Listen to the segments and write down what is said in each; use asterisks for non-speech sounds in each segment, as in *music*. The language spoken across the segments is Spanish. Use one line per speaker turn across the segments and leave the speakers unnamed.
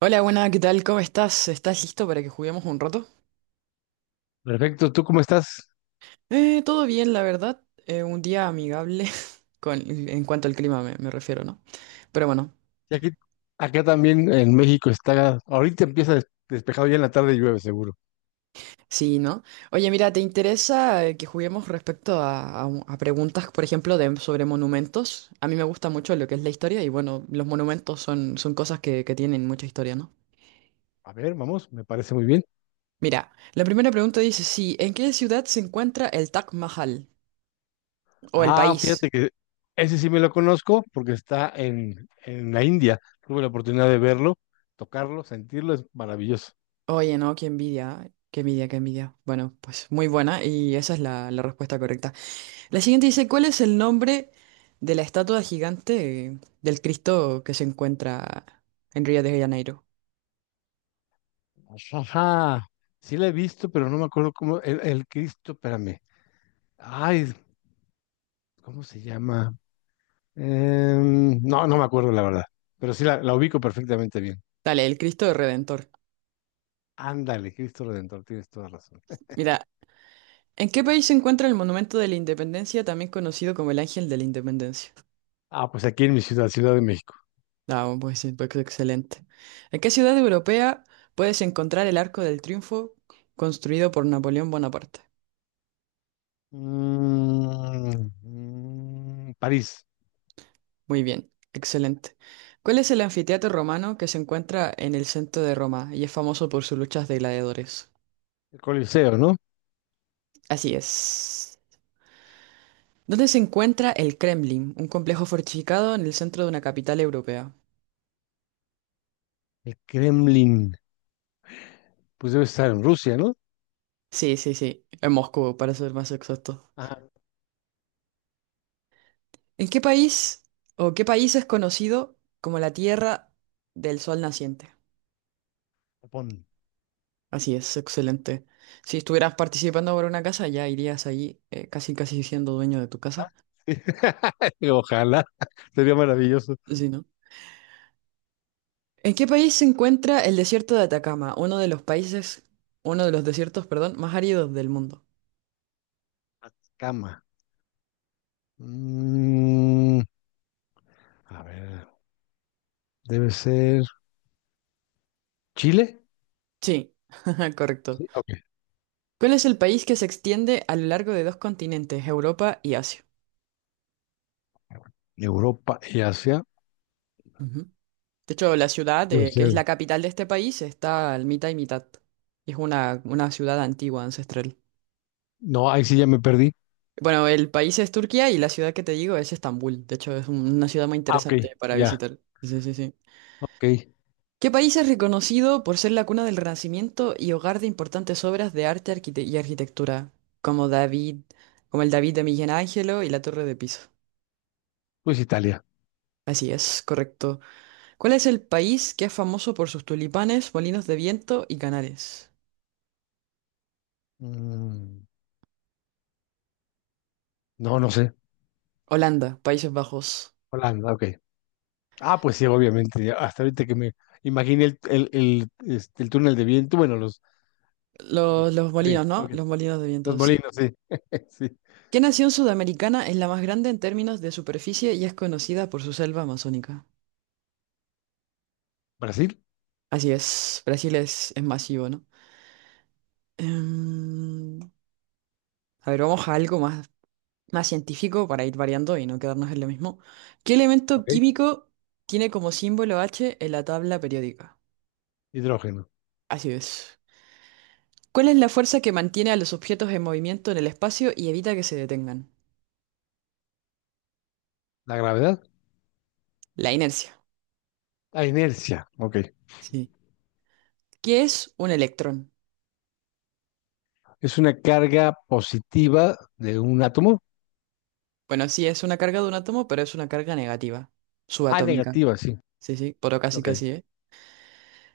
Hola, buena, ¿qué tal? ¿Cómo estás? ¿Estás listo para que juguemos un rato?
Perfecto, ¿tú cómo estás?
Todo bien, la verdad. Un día amigable *laughs* con, en cuanto al clima me refiero, ¿no? Pero bueno,
Y aquí, acá también en México está, ahorita empieza despejado, ya en la tarde llueve seguro.
sí, ¿no? Oye, mira, ¿te interesa que juguemos respecto a preguntas, por ejemplo, de, sobre monumentos? A mí me gusta mucho lo que es la historia y bueno, los monumentos son cosas que tienen mucha historia, ¿no?
A ver, vamos, me parece muy bien.
Mira, la primera pregunta dice, sí, ¿en qué ciudad se encuentra el Taj Mahal? O el
Ah,
país.
fíjate que ese sí me lo conozco porque está en la India. Tuve la oportunidad de verlo, tocarlo, sentirlo, es maravilloso.
Oye, no, qué envidia, qué envidia, qué envidia. Bueno, pues muy buena y esa es la respuesta correcta. La siguiente dice, ¿cuál es el nombre de la estatua gigante del Cristo que se encuentra en Río de Janeiro?
Ajá, sí la he visto, pero no me acuerdo cómo, el Cristo, espérame. Ay, ¿cómo se llama? No me acuerdo la verdad, pero sí la ubico perfectamente bien.
Dale, el Cristo Redentor.
Ándale, Cristo Redentor, tienes toda razón.
Mira, ¿en qué país se encuentra el Monumento de la Independencia, también conocido como el Ángel de la Independencia?
Ah, pues aquí en mi ciudad, Ciudad de México.
Ah, bueno, pues sí, pues excelente. ¿En qué ciudad europea puedes encontrar el Arco del Triunfo construido por Napoleón Bonaparte?
París,
Muy bien, excelente. ¿Cuál es el anfiteatro romano que se encuentra en el centro de Roma y es famoso por sus luchas de gladiadores?
el Coliseo, ¿no?
Así es. ¿Dónde se encuentra el Kremlin, un complejo fortificado en el centro de una capital europea?
El Kremlin, pues debe estar en Rusia, ¿no?
Sí, sí, sí, en Moscú, para ser más exacto.
Ah,
¿En qué país o qué país es conocido como la Tierra del Sol Naciente?
Japón.
Así es, excelente. Si estuvieras participando por una casa, ya irías allí casi casi siendo dueño de tu casa.
*laughs* Ojalá, sería maravilloso.
Sí, ¿no? ¿En qué país se encuentra el desierto de Atacama, uno de los países, uno de los desiertos, perdón, más áridos del mundo?
Atacama. Mm, a ver, debe ser Chile.
Sí, *laughs* correcto.
Sí, ok.
¿Cuál es el país que se extiende a lo largo de dos continentes, Europa y Asia?
Europa y Asia.
Ujú. De hecho, la ciudad,
Debe
que es la
ser.
capital de este país, está al mitad y mitad. Es una ciudad antigua, ancestral.
No, ahí sí ya me perdí.
Bueno, el país es Turquía y la ciudad que te digo es Estambul. De hecho, es una ciudad muy
Ah, ok,
interesante para
ya,
visitar. Sí, sí, sí.
ok.
¿Qué país es reconocido por ser la cuna del Renacimiento y hogar de importantes obras de arte y arquitectura, como David, como el David de Miguel Ángelo y la Torre de Pisa?
Pues Italia.
Así es, correcto. ¿Cuál es el país que es famoso por sus tulipanes, molinos de viento y canales?
Mm, no, no sé.
Holanda, Países Bajos.
Holanda, ok. Ah, pues sí, obviamente. Hasta ahorita que me imaginé el túnel de viento. Bueno, los. Ah, bien,
Los
está
molinos,
bien,
¿no?
ok.
Los molinos de
Los
viento, sí.
molinos, sí. *laughs* Sí.
¿Qué nación sudamericana es la más grande en términos de superficie y es conocida por su selva amazónica?
Brasil,
Así es, Brasil es masivo, ¿no? Em, A ver, vamos a algo más científico para ir variando y no quedarnos en lo mismo. ¿Qué elemento
ok.
químico tiene como símbolo H en la tabla periódica?
Hidrógeno.
Así es. ¿Cuál es la fuerza que mantiene a los objetos en movimiento en el espacio y evita que se detengan?
La gravedad,
La inercia.
la inercia, ok.
Sí. ¿Qué es un electrón?
Es una carga positiva de un átomo.
Bueno, sí, es una carga de un átomo, pero es una carga negativa,
Ah,
subatómica.
negativa, sí.
Sí, sí, pero casi
Ok.
casi, ¿eh?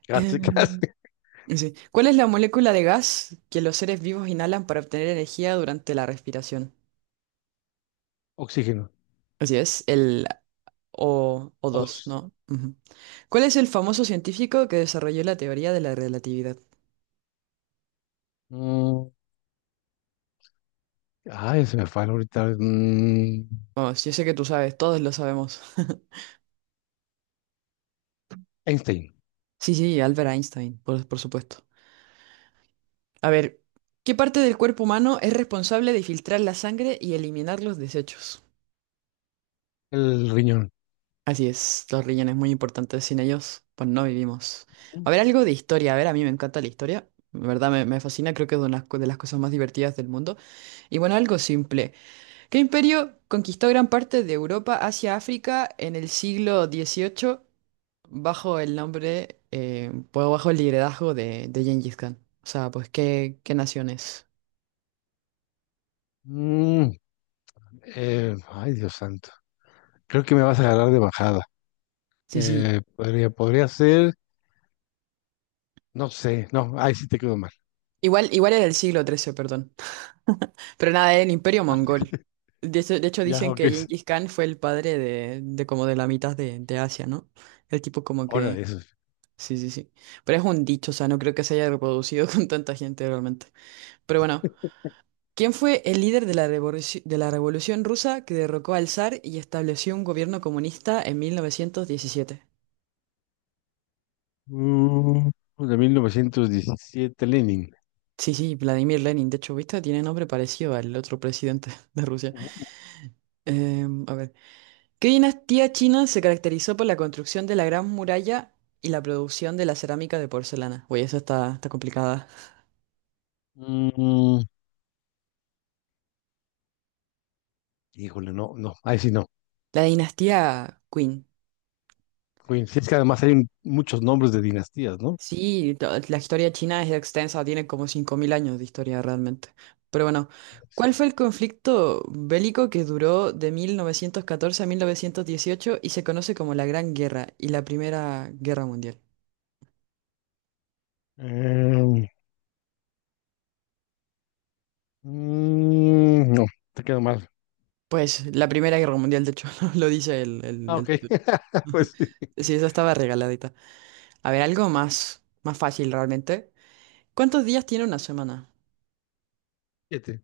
Casi, *laughs*
Em,
casi.
sí. ¿Cuál es la molécula de gas que los seres vivos inhalan para obtener energía durante la respiración?
Oxígeno.
Así es, el
O
O2,
dos.
¿no? Ujú. ¿Cuál es el famoso científico que desarrolló la teoría de la relatividad?
Mm, ay, se me falla ahorita. Mm,
Vamos, yo sé que tú sabes, todos lo sabemos. *laughs*
Einstein,
Sí, sí, Albert Einstein, por supuesto. A ver, ¿qué parte del cuerpo humano es responsable de filtrar la sangre y eliminar los desechos?
el riñón.
Así es, los riñones muy importantes, sin ellos, pues no vivimos. A ver, algo de historia, a ver, a mí me encanta la historia, de verdad me fascina, creo que es una de las cosas más divertidas del mundo. Y bueno, algo simple. ¿Qué imperio conquistó gran parte de Europa, Asia, África en el siglo XVIII bajo el nombre, pues, bajo el liderazgo de Gengis Khan? O sea, pues, ¿qué naciones?
Mm, ay, Dios santo. Creo que me vas a agarrar de bajada.
Sí, sí.
Podría ser, no sé, no, ahí sí te quedó mal.
Igual era el siglo XIII, perdón. Pero nada, era el imperio mongol. De hecho,
Ya,
dicen
ok,
que
es
Gengis Khan fue el padre de como de la mitad de Asia, ¿no? El tipo como
hora
que.
de eso.
Sí, sí, sí. Pero es un dicho, o sea, no creo que se haya reproducido *laughs* con tanta gente realmente. Pero bueno. ¿Quién fue el líder de la Revolución Rusa que derrocó al zar y estableció un gobierno comunista en 1917?
Uh, de 1917, Lenin.
Sí, sí, Vladimir Lenin. De hecho, ¿viste? Tiene nombre parecido al otro presidente *laughs* de Rusia.
Ujú.
A ver. ¿Qué dinastía china se caracterizó por la construcción de la Gran Muralla y la producción de la cerámica de porcelana? Oye, esa está complicada.
Mm, híjole, no, ahí sí no.
La dinastía Qin.
Uy, sí, es que además hay muchos nombres de dinastías, ¿no?
Sí, la historia china es extensa, tiene como 5.000 años de historia realmente. Pero bueno,
Debe
¿cuál
ser.
fue el conflicto bélico que duró de 1914 a 1918 y se conoce como la Gran Guerra y la Primera Guerra Mundial?
Eh, no, te quedó mal.
Pues la Primera Guerra Mundial, de hecho, *laughs* ¿no? Lo dice el, el,
Ah,
el
ok,
título.
*laughs* pues sí.
Sí, esa estaba regaladita. A ver, algo más fácil realmente. ¿Cuántos días tiene una semana?
Siete.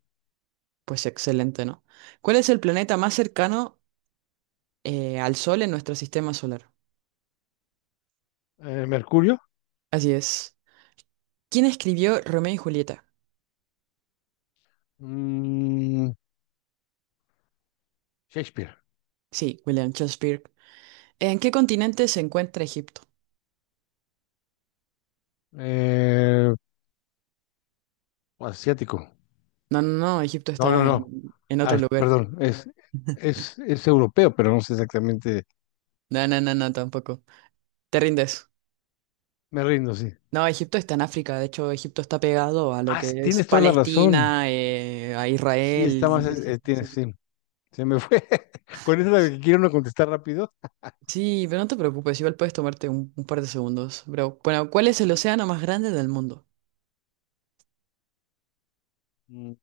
Pues excelente, ¿no? ¿Cuál es el planeta más cercano al Sol en nuestro sistema solar?
Mercurio.
Así es. ¿Quién escribió Romeo y Julieta?
Mm, Shakespeare.
Sí, William Shakespeare. ¿En qué continente se encuentra Egipto?
Eh, asiático.
No, no, no, Egipto
No, no,
está
no.
en otro
Ah,
lugar.
perdón,
*laughs*
es europeo, pero no sé exactamente.
No, no, no, no, tampoco. Te rindes.
Me rindo, sí.
No, Egipto está en África. De hecho, Egipto está pegado a lo
Ah,
que es
tienes toda la razón.
Palestina, a
Sí, está más.
Israel. Sí,
Eh,
sí,
tienes,
sí.
sí. Se me fue. *laughs* Con eso de que
Sí,
quiero no contestar rápido.
sí, pero no te preocupes, igual puedes tomarte un par de segundos. Pero, bueno, ¿cuál es el
Ujú.
océano más grande del mundo?
Mm,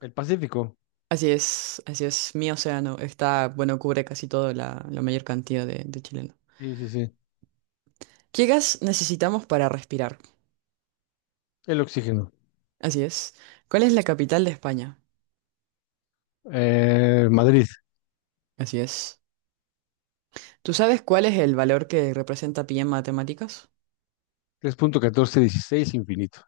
el Pacífico.
Así es, mi océano. Está, bueno, cubre casi toda la mayor cantidad de chilenos.
Sí, sí, sí.
¿Qué gas necesitamos para respirar?
El oxígeno.
Así es. ¿Cuál es la capital de España?
Madrid.
Así es. ¿Tú sabes cuál es el valor que representa pi en matemáticas?
Tres punto 14 16 infinito.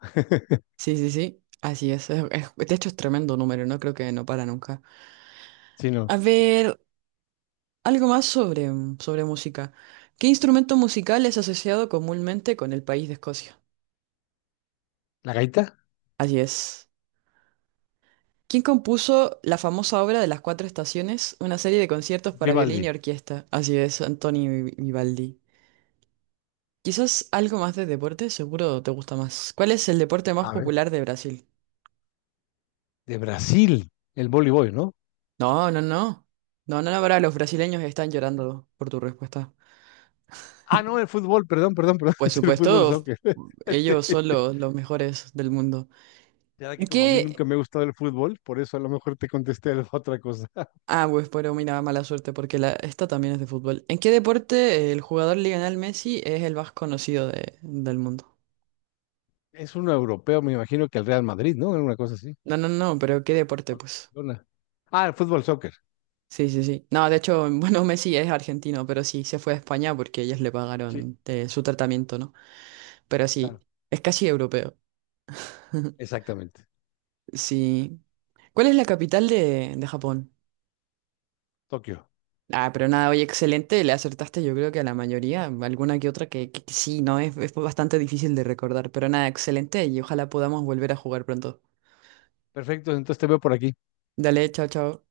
Sí, sí, sí. Así es. De hecho, es tremendo número, ¿no? Creo que no para nunca.
Sí, no.
A ver, algo más sobre música. ¿Qué instrumento musical es asociado comúnmente con el país de Escocia?
¿La gaita?
Así es. ¿Quién compuso la famosa obra de las cuatro estaciones, una serie de conciertos para violín y
Vivaldi.
orquesta? Así es, Antoni Vivaldi. Quizás algo más de deporte, seguro te gusta más. ¿Cuál es el deporte más
A ver.
popular de Brasil?
De Brasil. El voleibol, ¿no?
No, no, no. No, no, no, ahora los brasileños están llorando por tu respuesta.
Ah, no, el fútbol, perdón, perdón, perdón. *laughs*
Pues
Es el fútbol
supuesto,
soccer. *laughs* Sí.
ellos son los mejores del mundo.
Ya
¿En
que como a mí nunca
qué?
me ha gustado el fútbol, por eso a lo mejor te contesté *laughs* otra cosa. *laughs*
Ah, pues pero mira, mala suerte porque esta también es de fútbol. ¿En qué deporte el jugador Lionel Messi es el más conocido del mundo?
Es un europeo, me imagino que el Real Madrid, ¿no? Alguna cosa así.
No, no, no, pero ¿qué deporte,
O
pues?
Barcelona. Ah, el fútbol, soccer.
Sí, sí, sí. No, de hecho, *laughs* bueno, Messi es argentino, pero sí, se fue a España porque ellos le
Sí,
pagaron su tratamiento, ¿no? Pero sí,
claro.
es casi europeo. *laughs*
Exactamente.
Sí. ¿Cuál es la capital de Japón?
Tokio.
Ah, pero nada, oye, excelente, le acertaste yo creo que a la mayoría, alguna que otra que sí, ¿no? Es bastante difícil de recordar, pero nada, excelente y ojalá podamos volver a jugar pronto.
Perfecto, entonces te veo por aquí.
Dale, chao, chao.